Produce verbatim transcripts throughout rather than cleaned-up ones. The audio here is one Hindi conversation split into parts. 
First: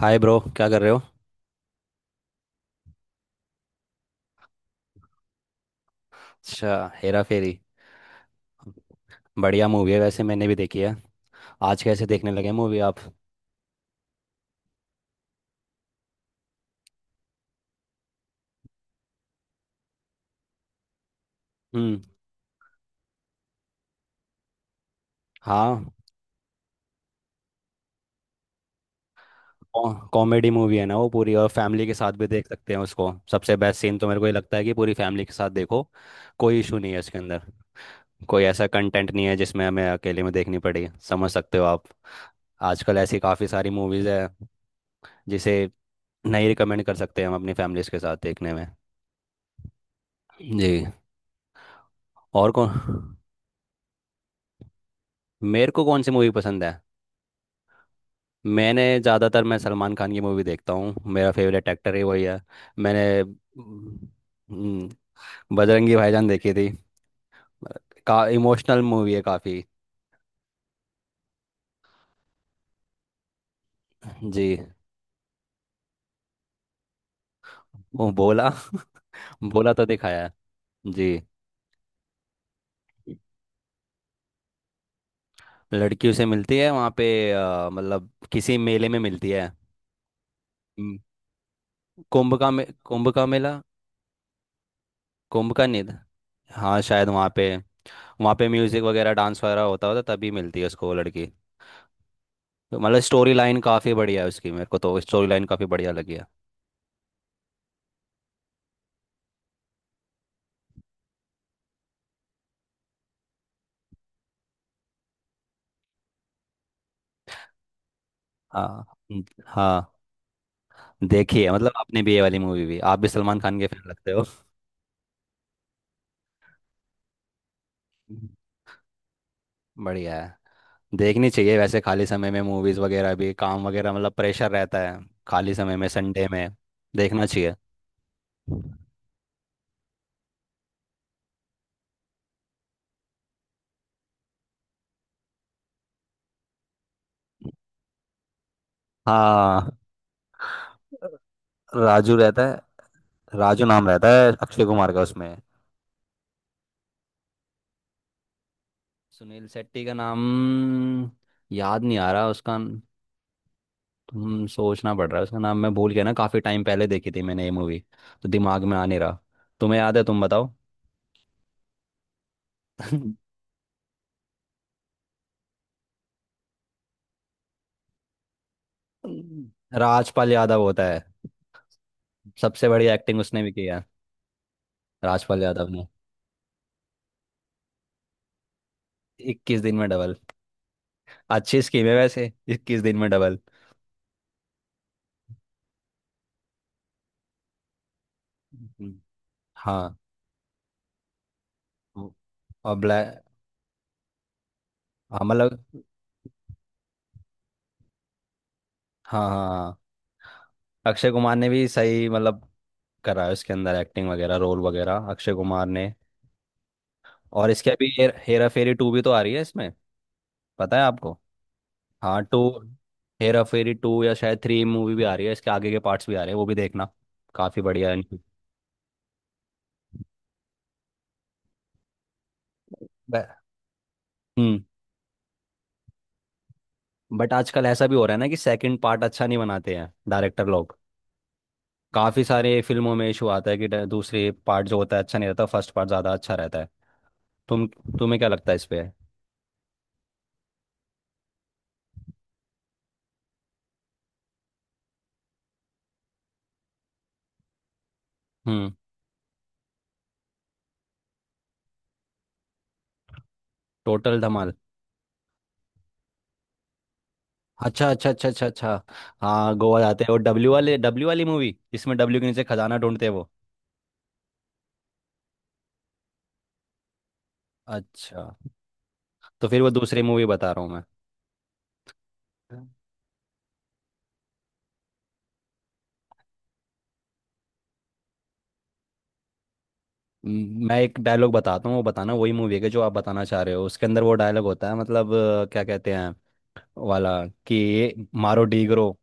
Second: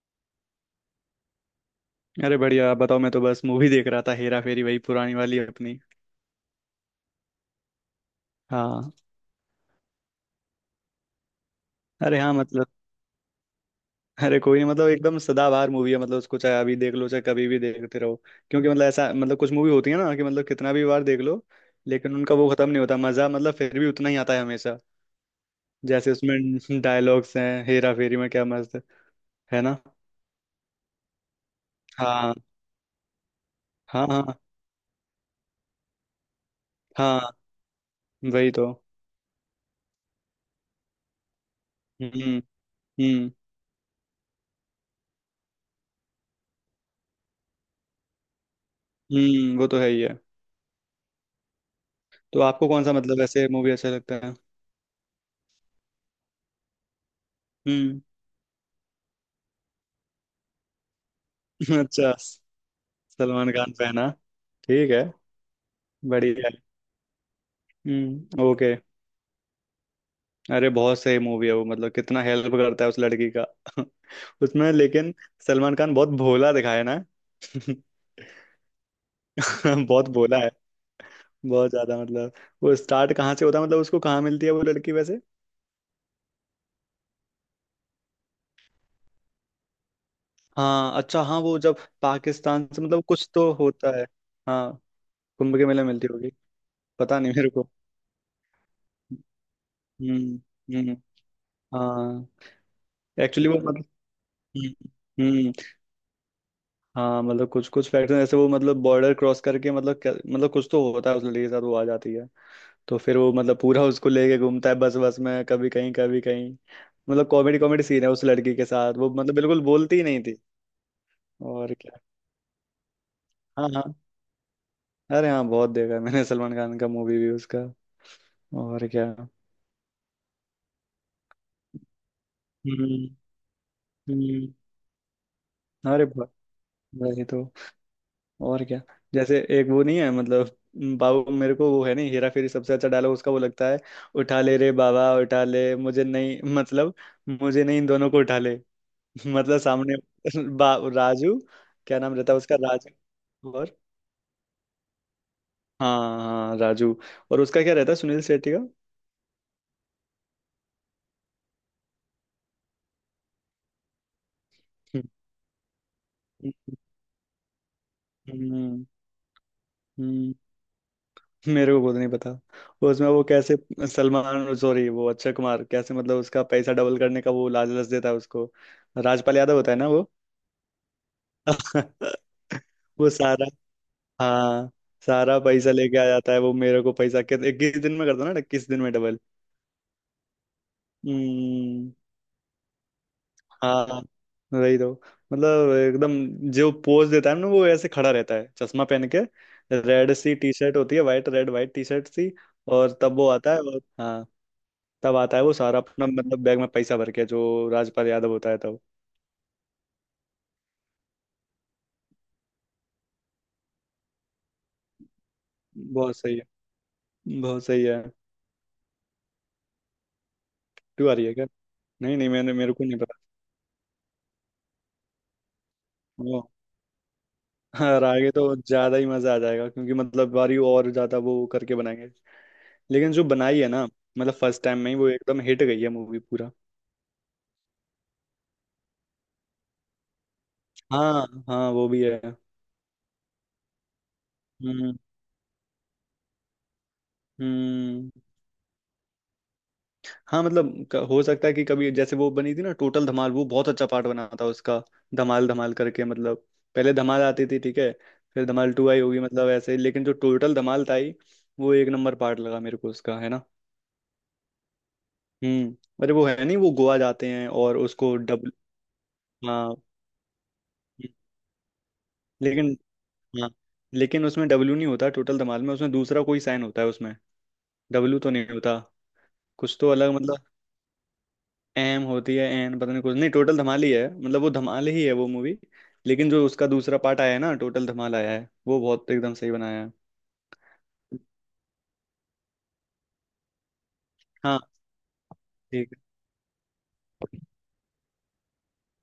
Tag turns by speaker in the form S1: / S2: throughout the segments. S1: हाय ब्रो, क्या कर रहे हो?
S2: अरे बढ़िया। आप बताओ। मैं तो बस मूवी देख रहा था, हेरा फेरी, वही पुरानी वाली अपनी।
S1: अच्छा। हेरा फेरी।
S2: हाँ।
S1: बढ़िया मूवी है वैसे, मैंने भी देखी है। आज कैसे
S2: अरे
S1: देखने
S2: हाँ,
S1: लगे
S2: मतलब।
S1: मूवी आप?
S2: अरे कोई नहीं, मतलब एकदम सदाबहार मूवी है। मतलब उसको चाहे अभी देख लो, चाहे कभी भी देखते रहो। क्योंकि मतलब ऐसा, मतलब कुछ मूवी होती है ना कि मतलब कितना भी बार देख लो।
S1: हम्म।
S2: लेकिन उनका वो खत्म नहीं होता मजा, मतलब फिर भी उतना ही आता है हमेशा।
S1: हाँ।
S2: जैसे उसमें डायलॉग्स हैं हेरा फेरी में, क्या मस्त। है ना।
S1: कॉमेडी मूवी है ना वो पूरी, और फैमिली के साथ भी
S2: हाँ,
S1: देख सकते हैं उसको। सबसे बेस्ट सीन
S2: हाँ।
S1: तो मेरे को ये
S2: हाँ,
S1: लगता है कि पूरी फैमिली के साथ देखो। कोई इशू नहीं है इसके
S2: हाँ।
S1: अंदर। कोई
S2: वही तो।
S1: ऐसा कंटेंट नहीं है जिसमें हमें अकेले में देखनी पड़े, समझ सकते हो आप?
S2: हम्म,
S1: आजकल ऐसी
S2: हम्म,
S1: काफ़ी सारी मूवीज़ है जिसे नहीं रिकमेंड कर सकते हम अपनी फैमिलीज के साथ देखने में।
S2: हम्म। वो तो है ही है।
S1: जी।
S2: तो
S1: और
S2: आपको
S1: कौन,
S2: कौन सा, मतलब, ऐसे मूवी अच्छा लगता है?
S1: मेरे को कौन सी मूवी पसंद है?
S2: हम्म।
S1: मैंने ज़्यादातर मैं सलमान खान की मूवी देखता हूँ, मेरा फेवरेट एक्टर ही
S2: अच्छा।
S1: वही है। मैंने
S2: सलमान खान फैन, हाँ।
S1: हम्म,
S2: ठीक है।
S1: बजरंगी भाईजान
S2: बढ़िया
S1: देखी
S2: है।
S1: थी। का
S2: हम्म, ओके।
S1: इमोशनल मूवी है काफ़ी।
S2: अरे बहुत सही मूवी है वो। मतलब कितना हेल्प करता है उस लड़की का।
S1: जी।
S2: उसमें लेकिन। सलमान खान बहुत भोला दिखाया ना।
S1: वो बोला बोला तो
S2: बहुत
S1: दिखाया है।
S2: भोला है।
S1: जी।
S2: बहुत ज्यादा मतलब। वो स्टार्ट कहाँ से होता है? मतलब उसको कहाँ मिलती है वो लड़की, वैसे?
S1: लड़कियों से मिलती है वहाँ पे। अ, मतलब किसी मेले में मिलती है।
S2: हाँ
S1: हम्म,
S2: अच्छा, हाँ वो जब
S1: कुंभ का मे,
S2: पाकिस्तान से, मतलब
S1: कुंभ का
S2: कुछ तो
S1: मेला।
S2: होता है। हाँ।
S1: कुंभ
S2: कुंभ
S1: का
S2: के मेले
S1: निध।
S2: मिलती होगी।
S1: हाँ शायद
S2: पता
S1: वहाँ
S2: नहीं
S1: पे।
S2: मेरे को।
S1: वहाँ पे म्यूजिक वगैरह डांस वगैरह होता होता तभी मिलती है
S2: हम्म,
S1: उसको वो
S2: हम्म,
S1: लड़की।
S2: हाँ।
S1: तो मतलब स्टोरी
S2: एक्चुअली वो
S1: लाइन
S2: मतलब।
S1: काफी बढ़िया है उसकी, मेरे को
S2: हम्म,
S1: तो स्टोरी लाइन
S2: हम्म।
S1: काफी बढ़िया लगी है।
S2: हाँ, मतलब कुछ कुछ फैक्टर ऐसे वो, मतलब बॉर्डर क्रॉस करके मतलब क्या- मतलब कुछ तो होता है उस लड़की के साथ, वो आ जाती है। तो फिर वो मतलब पूरा उसको लेके घूमता है, बस बस में, कभी कहीं कभी कहीं। मतलब कॉमेडी कॉमेडी सीन है उस लड़की के
S1: हाँ।
S2: साथ, वो
S1: हम्म,
S2: मतलब बिल्कुल
S1: हाँ।
S2: बोलती ही नहीं थी।
S1: देखिए, मतलब
S2: और क्या।
S1: आपने भी ये वाली मूवी भी, आप भी सलमान खान के
S2: हाँ,
S1: फैन
S2: हाँ।
S1: लगते हो।
S2: अरे हाँ, बहुत देखा है मैंने। सलमान खान का मूवी भी उसका।
S1: हम्म।
S2: और क्या।
S1: बढ़िया है। देखनी चाहिए वैसे खाली समय में मूवीज
S2: हम्म,
S1: वगैरह भी, काम वगैरह मतलब
S2: हम्म।
S1: प्रेशर रहता है। खाली समय में
S2: अरे
S1: संडे
S2: बहुत-
S1: में
S2: वही
S1: देखना
S2: तो।
S1: चाहिए।
S2: और क्या। जैसे एक वो नहीं है मतलब। बाबू, मेरे को वो है नहीं? हेरा फेरी सबसे अच्छा डायलॉग उसका वो लगता है। उठा ले रे बाबा, उठा ले, मुझे नहीं। मतलब। मुझे नहीं, इन दोनों को उठा ले। मतलब
S1: हाँ
S2: सामने। बा राजू। क्या नाम
S1: राजू
S2: रहता है
S1: रहता
S2: उसका?
S1: है।
S2: राजू,
S1: राजू
S2: और?
S1: नाम रहता है अक्षय कुमार का उसमें।
S2: हाँ हाँ, राजू। और उसका क्या रहता है सुनील शेट्टी का?
S1: सुनील शेट्टी का नाम याद नहीं आ रहा उसका। हम्म सोचना पड़ रहा है उसका नाम, मैं भूल गया ना, काफी टाइम
S2: हम्म,
S1: पहले देखी थी मैंने ये मूवी। तो दिमाग में आ
S2: हम्म,
S1: नहीं रहा। तुम्हें याद है? तुम
S2: हम्म।
S1: बताओ।
S2: मेरे को खुद नहीं पता। उसमें वो कैसे। सलमान, सॉरी, वो अक्षय कुमार कैसे मतलब उसका पैसा डबल करने का वो लालच देता है उसको। राजपाल यादव होता है ना।
S1: राजपाल यादव होता है। सबसे बड़ी
S2: वो
S1: एक्टिंग उसने
S2: सारा।
S1: भी किया है,
S2: हाँ। सारा
S1: राजपाल यादव
S2: पैसा
S1: ने।
S2: लेके आ जाता है वो मेरे को। पैसा कित- इक्कीस दिन में कर दो ना, इक्कीस दिन में डबल।
S1: इक्कीस दिन में डबल। अच्छी स्कीम
S2: हम्म।
S1: है वैसे, इक्कीस दिन में डबल।
S2: हाँ। वही तो। मतलब एकदम। जो पोज देता है ना, वो ऐसे खड़ा रहता है चश्मा
S1: हम्म।
S2: पहन के।
S1: हाँ।
S2: रेड सी टी शर्ट होती है, white, red white T shirt
S1: वो-
S2: सी।
S1: और
S2: और तब
S1: ब्लैक।
S2: वो आता है, और हाँ। तब
S1: हाँ
S2: आता है वो
S1: मतलब।
S2: सारा अपना, मतलब बैग में पैसा भर के जो राजपाल यादव होता है तब।
S1: हाँ हाँ हाँ। अक्षय कुमार ने भी सही मतलब करा है उसके अंदर, एक्टिंग वगैरह रोल वगैरह अक्षय कुमार ने।
S2: बहुत सही है।
S1: और
S2: बहुत
S1: इसके
S2: सही
S1: अभी
S2: है।
S1: हेर, हेरा फेरी टू भी तो आ रही है इसमें, पता है
S2: तू
S1: आपको?
S2: आ रही है क्या? नहीं,
S1: हाँ
S2: नहीं,
S1: टू।
S2: मैंने मेरे को नहीं
S1: हेरा फेरी टू या शायद थ्री मूवी भी आ रही है, इसके आगे के पार्ट्स भी आ रहे हैं,
S2: पता।
S1: वो भी देखना। काफी बढ़िया है
S2: हाँ,
S1: इनकी।
S2: रागे तो ज्यादा ही मजा आ जाएगा क्योंकि मतलब बारी और ज्यादा वो करके बनाएंगे। लेकिन जो
S1: ब-
S2: बनाई है ना। मतलब
S1: हम्म।
S2: फर्स्ट टाइम में ही वो एकदम हिट गई है मूवी पूरा।
S1: बट आजकल ऐसा भी हो रहा है ना कि सेकंड पार्ट अच्छा नहीं बनाते हैं डायरेक्टर लोग।
S2: हाँ हाँ, वो भी
S1: काफी
S2: है।
S1: सारे फिल्मों में इशू आता है कि ड- दूसरे पार्ट जो होता
S2: हम्म,
S1: है अच्छा नहीं रहता, फर्स्ट पार्ट ज्यादा अच्छा रहता है। तुम
S2: हम्म।
S1: तुम्हें क्या लगता है इस पे?
S2: हाँ, मतलब क- हो सकता है कि कभी जैसे वो बनी थी ना टोटल धमाल, वो बहुत अच्छा पार्ट बना था उसका। धमाल धमाल करके मतलब। पहले धमाल आती थी, ठीक है। फिर
S1: हम्म।
S2: धमाल टू आई होगी, मतलब ऐसे ही। लेकिन जो टोटल धमाल था ही। वो एक नंबर पार्ट लगा मेरे को उसका, है ना।
S1: टोटल धमाल।
S2: हम्म, अरे वो है नहीं, वो गोवा जाते हैं और
S1: अच्छा अच्छा
S2: उसको
S1: अच्छा अच्छा
S2: डबल।
S1: अच्छा। हाँ
S2: हाँ।
S1: गोवा जाते हैं वो, डब्ल्यू वाले, डब्ल्यू वाली मूवी जिसमें डब्ल्यू के नीचे
S2: लेकिन।
S1: खजाना ढूंढते हैं वो।
S2: हाँ लेकिन उसमें डब्ल्यू नहीं होता, टोटल धमाल में उसमें दूसरा कोई साइन होता है उसमें। डब्ल्यू
S1: अच्छा।
S2: तो नहीं होता।
S1: तो फिर वो
S2: कुछ तो
S1: दूसरी
S2: अलग
S1: मूवी
S2: मतलब।
S1: बता रहा हूँ मैं।
S2: एम होती है एन, पता नहीं, कुछ नहीं। टोटल धमाल ही है, मतलब वो धमाल ही है वो मूवी। लेकिन जो उसका दूसरा पार्ट आया है ना, टोटल धमाल आया है, वो बहुत एकदम सही बनाया है।
S1: म, मैं एक डायलॉग बताता हूँ, वो बताना वही मूवी के जो आप बताना चाह रहे हो, उसके अंदर वो डायलॉग
S2: हाँ।
S1: होता है मतलब अ, क्या
S2: ठीक
S1: कहते
S2: है।
S1: हैं वाला, कि ये मारो डीगरो,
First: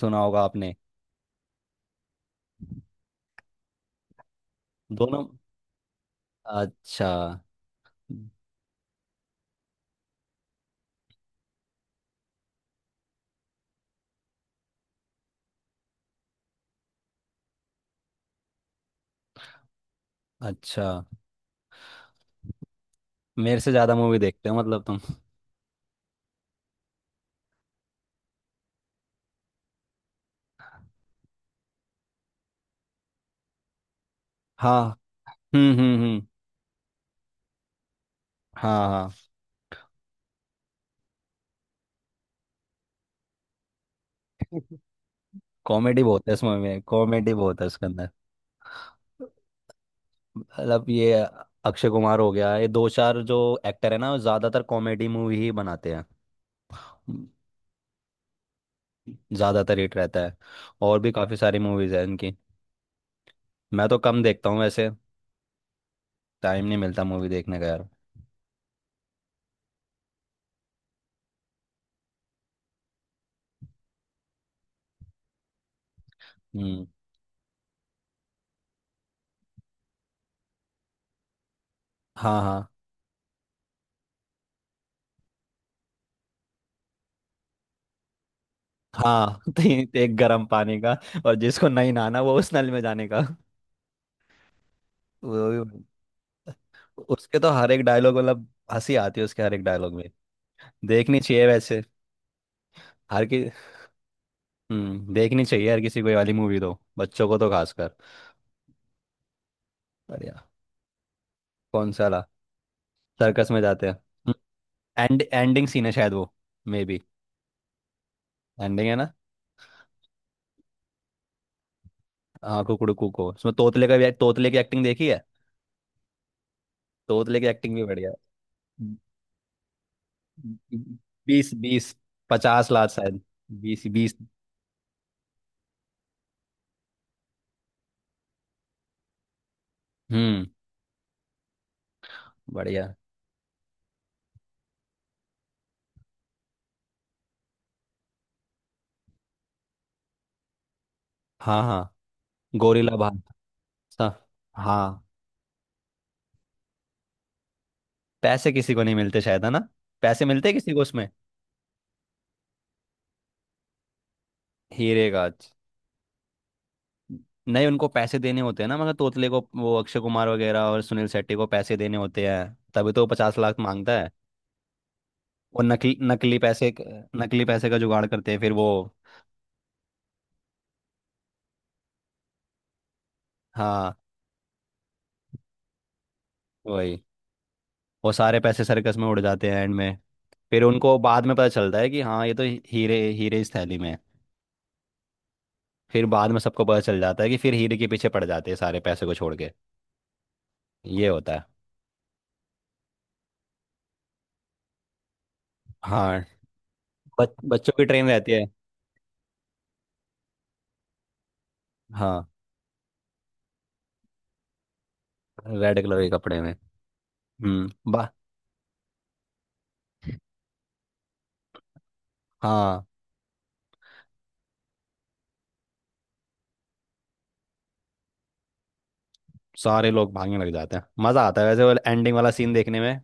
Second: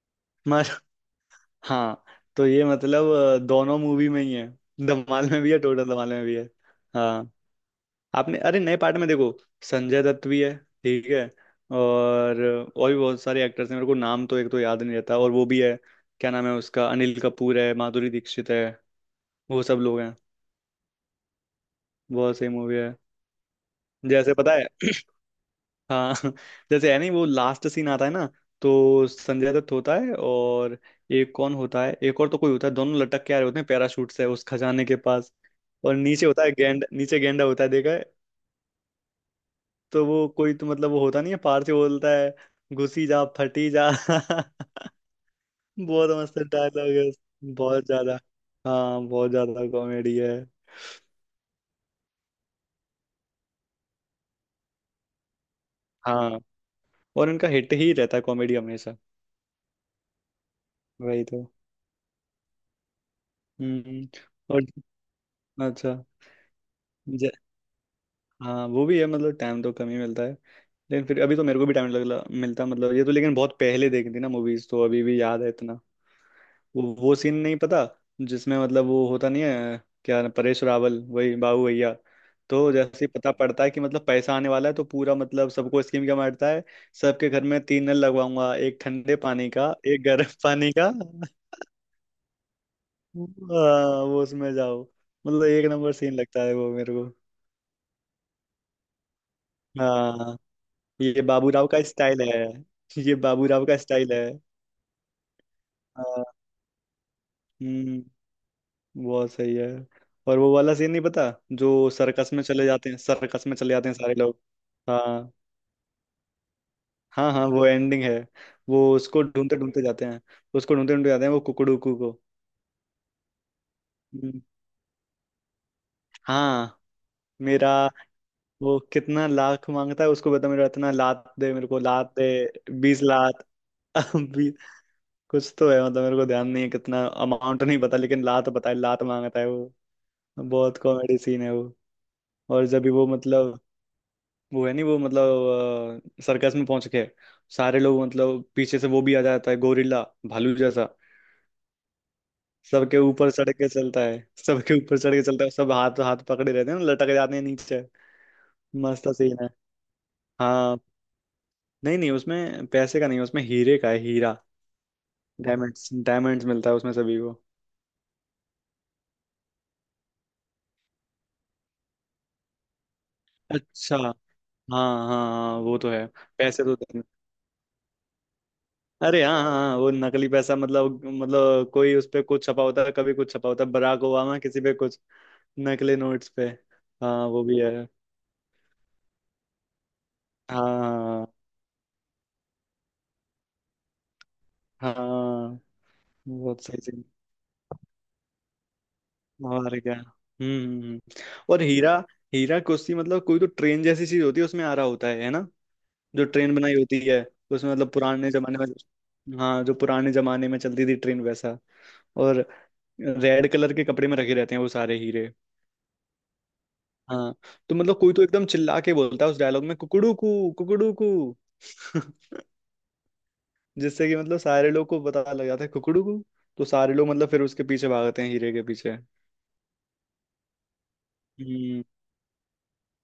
S1: सुना होगा
S2: मस
S1: आपने?
S2: हाँ तो ये मतलब अ, दोनों मूवी में ही है।
S1: दोनों।
S2: धमाल में भी है, टोटल धमाल में भी है।
S1: अच्छा।
S2: हाँ। आपने, अरे, नए पार्ट में देखो। संजय दत्त भी है। ठीक है। और। और भी बहुत सारे एक्टर्स हैं, मेरे को नाम तो एक तो याद नहीं रहता, और वो भी है। क्या नाम है उसका? अनिल कपूर है, माधुरी दीक्षित है। वो सब लोग हैं।
S1: अच्छा
S2: बहुत सही मूवी है।
S1: मेरे से ज्यादा मूवी
S2: जैसे
S1: देखते
S2: पता
S1: हो
S2: है।
S1: मतलब तुम।
S2: हाँ। जैसे है नहीं वो लास्ट सीन आता है ना। तो संजय दत्त होता है और। एक कौन होता है, एक और तो कोई होता है, दोनों लटक के आ रहे होते हैं पैराशूट से उस
S1: हाँ।
S2: खजाने के पास।
S1: हम्म हम्म
S2: और
S1: हम्म।
S2: नीचे होता है गेंड नीचे गेंडा होता है, देखा।
S1: हाँ हाँ।
S2: तो वो कोई तो मतलब वो होता नहीं है, पार से बोलता है। घुसी जा फटी जा।
S1: कॉमेडी
S2: बहुत
S1: बहुत है
S2: मस्त
S1: इसमें, में
S2: डायलॉग है उस-
S1: कॉमेडी बहुत है
S2: बहुत
S1: उसके अंदर।
S2: ज्यादा। हाँ बहुत ज्यादा कॉमेडी है।
S1: मतलब ये अक्षय कुमार हो गया, ये दो चार जो एक्टर है ना वो ज्यादातर कॉमेडी मूवी ही बनाते हैं।
S2: हाँ। और उनका हिट ही रहता है कॉमेडी हमेशा।
S1: ज्यादातर हिट रहता है। और भी
S2: वही
S1: काफी
S2: तो।
S1: सारी मूवीज है इनकी। मैं तो
S2: हम्म।
S1: कम देखता हूँ
S2: और।
S1: वैसे।
S2: अच्छा।
S1: टाइम नहीं मिलता मूवी
S2: ज-
S1: देखने का यार।
S2: हाँ, वो भी है, मतलब टाइम तो कम ही मिलता है। लेकिन फिर अभी तो मेरे को भी टाइम लगला मिलता, मतलब ये तो। लेकिन बहुत पहले देखी थी ना मूवीज, तो अभी भी याद है इतना। वो
S1: हम्म।
S2: वो सीन नहीं पता। जिसमें मतलब वो होता नहीं है क्या, परेश रावल, वही बाबू भैया।
S1: हाँ हाँ
S2: तो जैसे ही पता पड़ता है कि मतलब पैसा आने वाला है, तो पूरा, मतलब सबको स्कीम क्या मारता है। सबके घर में तीन नल लगवाऊंगा, एक ठंडे
S1: हाँ।
S2: पानी
S1: तो
S2: का,
S1: ये- तो
S2: एक
S1: एक
S2: गर्म
S1: गर्म
S2: पानी
S1: पानी
S2: का।
S1: का, और जिसको नहीं नहाना वो उस नल में जाने का।
S2: हाँ, वो उसमें जाओ। मतलब
S1: वो
S2: एक नंबर
S1: भी-
S2: सीन लगता है वो मेरे को।
S1: उसके तो हर एक डायलॉग मतलब हंसी आती है, उसके हर एक डायलॉग में।
S2: हाँ।
S1: देखनी
S2: ये
S1: चाहिए
S2: बाबू राव
S1: वैसे।
S2: का स्टाइल है। ये
S1: हर
S2: बाबू
S1: की।
S2: राव का स्टाइल है।
S1: हम्म देखनी चाहिए हर किसी को ये
S2: हाँ,
S1: वाली मूवी, तो बच्चों को तो खासकर।
S2: हम्म। बहुत सही है। और वो वाला सीन नहीं पता। जो
S1: कौन सा वाला?
S2: सर्कस में चले जाते हैं, सर्कस
S1: सर्कस
S2: में
S1: में
S2: चले
S1: जाते
S2: जाते हैं सारे
S1: हैं?
S2: लोग।
S1: एंड
S2: हाँ।
S1: एंडिंग सीन है शायद वो, मे बी।
S2: हाँ हाँ, वो एंडिंग है। वो
S1: एंडिंग है ना?
S2: उसको ढूंढते ढूंढते जाते हैं। उसको ढूंढते ढूंढते जाते हैं वो कुकड़ू को।
S1: हाँ कुकड़ू कुको, उसमें तोतले का भी,
S2: हम्म,
S1: तोतले की एक्टिंग देखी है।
S2: हाँ।
S1: तोतले की
S2: मेरा।
S1: एक्टिंग भी बढ़िया।
S2: वो
S1: है।
S2: कितना लाख मांगता है? उसको बता मेरा इतना लात दे
S1: बीस
S2: मेरे को,
S1: बीस,
S2: लात दे।
S1: पचास लाख
S2: बीस
S1: शायद।
S2: लाख
S1: बीस बीस।
S2: भी। कुछ तो है मतलब, मेरे को ध्यान नहीं है कितना अमाउंट नहीं पता, लेकिन लात पता है, लात मांगता है वो।
S1: हम्म।
S2: बहुत कॉमेडी सीन है वो। और जब भी
S1: बढ़िया।
S2: वो मतलब। वो है नहीं वो, मतलब सर्कस में पहुंच के। सारे लोग, मतलब पीछे से वो भी आ जाता है गोरिल्ला। भालू जैसा।
S1: हाँ हाँ, गोरिल्ला
S2: सबके
S1: भाग।
S2: ऊपर चढ़ के चलता
S1: सा-
S2: है। सबके ऊपर
S1: हाँ।
S2: चढ़ के चलता है, सब हाथ हाथ पकड़े रहते हैं ना, लटक जाते हैं नीचे।
S1: पैसे किसी को नहीं
S2: मस्त
S1: मिलते
S2: सीन
S1: शायद,
S2: है।
S1: है ना? पैसे मिलते हैं किसी
S2: हाँ।
S1: को उसमें?
S2: नहीं नहीं, उसमें पैसे का नहीं, उसमें हीरे का है हीरा।
S1: हीरे गाज।
S2: डायमंड्स डायमंड्स मिलता है उसमें सभी को।
S1: नहीं, उनको पैसे देने होते हैं ना, मगर तोतले को, वो अक्षय कुमार वगैरह और सुनील शेट्टी को पैसे देने होते हैं, तभी तो वो पचास लाख
S2: अच्छा।
S1: मांगता है।
S2: हाँ हाँ हाँ,
S1: वो
S2: वो तो
S1: नकली
S2: है।
S1: नकली
S2: पैसे
S1: पैसे।
S2: तो देने-
S1: नकली पैसे का जुगाड़ करते हैं फिर वो।
S2: अरे हाँ हाँ हाँ, वो नकली पैसा, मतलब मतलब कोई उस पे कुछ छपा होता है, कभी कुछ छपा होता है
S1: हाँ
S2: बराक ओबामा किसी पे कुछ। नकली नोट्स पे।
S1: वही।
S2: हाँ, वो भी है।
S1: वो सारे पैसे सर्कस में उड़ जाते हैं एंड में। फिर उनको बाद
S2: हाँ
S1: में पता चलता है कि हाँ, ये तो ही- हीरे हीरे इस थैली में है।
S2: हाँ।
S1: फिर बाद में
S2: बहुत
S1: सबको पता
S2: सही
S1: चल
S2: सीन।
S1: जाता है कि फिर हीरे के पीछे पड़ जाते हैं सारे, पैसे को छोड़ के।
S2: और क्या। हम्म, हम्म, हम्म।
S1: ये होता है।
S2: और हीरा। हीरा कुश्ती, मतलब कोई तो ट्रेन जैसी चीज होती है, उसमें आ रहा होता है है ना।
S1: हाँ,
S2: जो ट्रेन बनाई होती है।
S1: बच,
S2: उसमें
S1: बच्चों की
S2: मतलब
S1: ट्रेन
S2: पुराने
S1: रहती है।
S2: जमाने में, हाँ, जो पुराने जमाने में चलती थी ट्रेन वैसा।
S1: हाँ,
S2: और। रेड कलर के कपड़े में रखे रहते हैं वो सारे हीरे।
S1: रेड कलर के कपड़े में।
S2: हाँ। तो
S1: हम्म
S2: मतलब
S1: बा।
S2: कोई तो एकदम चिल्ला के बोलता है उस डायलॉग में, कुकड़ू कू कुकड़ू कू।
S1: हाँ।
S2: जिससे कि मतलब सारे लोग को पता लग जाता है कुकड़ू को। तो सारे लोग मतलब फिर उसके पीछे भागते हैं हीरे के पीछे।
S1: सारे लोग भागने लग जाते हैं, मज़ा आता है वैसे वो
S2: हम्म।
S1: एंडिंग वाला सीन देखने में।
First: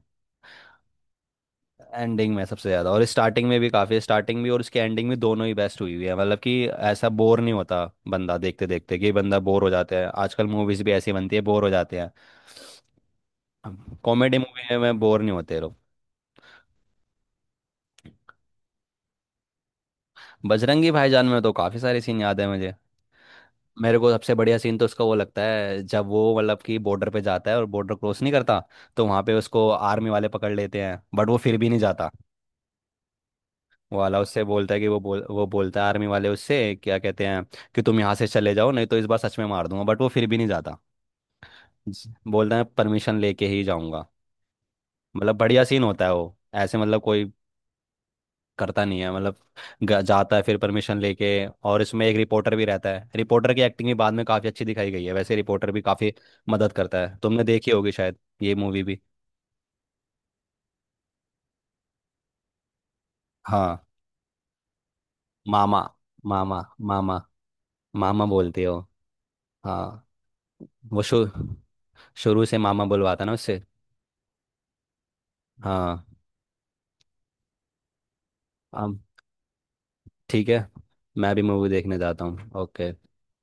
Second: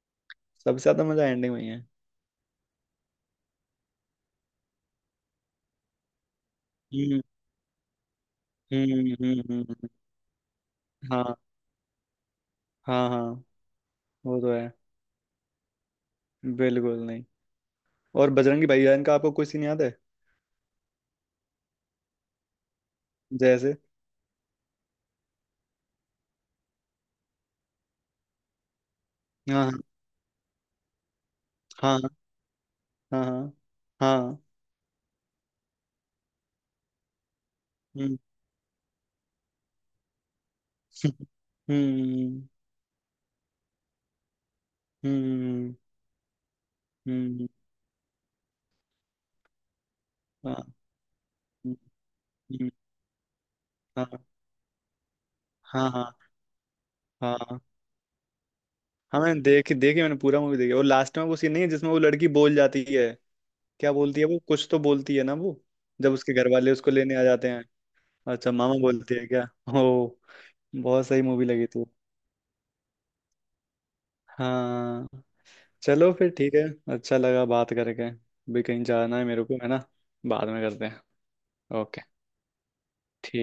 S2: सबसे ज्यादा मजा एंडिंग में ही है।
S1: एंडिंग में सबसे ज़्यादा, और स्टार्टिंग में भी काफ़ी, स्टार्टिंग भी और इसकी एंडिंग भी दोनों ही बेस्ट हुई हुई है, मतलब कि ऐसा
S2: हम्म,
S1: बोर नहीं होता बंदा देखते देखते, कि
S2: हम्म,
S1: बंदा
S2: हम्म,
S1: बोर हो
S2: हम्म,
S1: जाता है। आजकल मूवीज़ भी ऐसी बनती
S2: हाँ।
S1: है, बोर हो जाते हैं।
S2: हाँ हाँ,
S1: कॉमेडी
S2: वो तो है।
S1: मूवी में बोर नहीं होते लोग।
S2: बिल्कुल नहीं। और बजरंगी भाईजान का आपको कोई सीन याद है?
S1: बजरंगी भाईजान में तो काफ़ी सारे सीन याद है मुझे।
S2: जैसे।
S1: मेरे को सबसे बढ़िया सीन तो उसका वो लगता है जब वो मतलब कि बॉर्डर पे जाता है और बॉर्डर क्रॉस नहीं करता, तो वहाँ पे उसको
S2: हाँ
S1: आर्मी वाले पकड़ लेते हैं, बट वो फिर भी नहीं
S2: हाँ
S1: जाता।
S2: हाँ हाँ
S1: वाला
S2: हाँ।
S1: उससे बोलता है कि वो बोल वो बोलता है, आर्मी वाले उससे क्या कहते हैं, कि तुम यहाँ
S2: हम्म,
S1: से चले जाओ नहीं तो इस बार सच में मार दूंगा, बट वो फिर भी नहीं जाता। जी।
S2: हम्म,
S1: बोलता है परमिशन लेके ही जाऊंगा। मतलब बढ़िया
S2: हम्म,
S1: सीन होता है वो, ऐसे मतलब कोई
S2: हम्म।
S1: करता नहीं है मतलब, ग- जाता है फिर
S2: हाँ,
S1: परमिशन लेके। और इसमें एक रिपोर्टर भी
S2: हम्म,
S1: रहता है, रिपोर्टर की एक्टिंग भी
S2: हाँ
S1: बाद में काफ़ी अच्छी दिखाई गई है वैसे, रिपोर्टर भी
S2: हाँ
S1: काफ़ी
S2: हाँ।
S1: मदद करता है। तुमने
S2: हाँ
S1: देखी होगी शायद ये मूवी भी।
S2: हाँ मैंने देखी, देखी मैंने पूरा मूवी देखी। और लास्ट में वो सीन नहीं है जिसमें वो लड़की बोल जाती है।
S1: हाँ
S2: क्या बोलती है वो? कुछ तो बोलती है ना वो।
S1: मामा।
S2: जब उसके घर
S1: मामा
S2: वाले उसको लेने
S1: मामा।
S2: आ जाते हैं।
S1: मामा
S2: अच्छा,
S1: बोलते
S2: मामा
S1: हो?
S2: बोलती है क्या?
S1: हाँ।
S2: ओ।
S1: वो
S2: बहुत सही
S1: शु,
S2: मूवी लगी थी।
S1: शुरू से मामा बुलवाता ना उससे।
S2: हाँ।
S1: हाँ।
S2: चलो फिर ठीक है। अच्छा लगा बात करके। भी कहीं
S1: अब
S2: जाना है मेरे को, है ना। बाद
S1: ठीक
S2: में
S1: है।
S2: करते हैं।
S1: मैं भी मूवी देखने
S2: ओके।
S1: जाता हूँ। ओके।
S2: ठीक।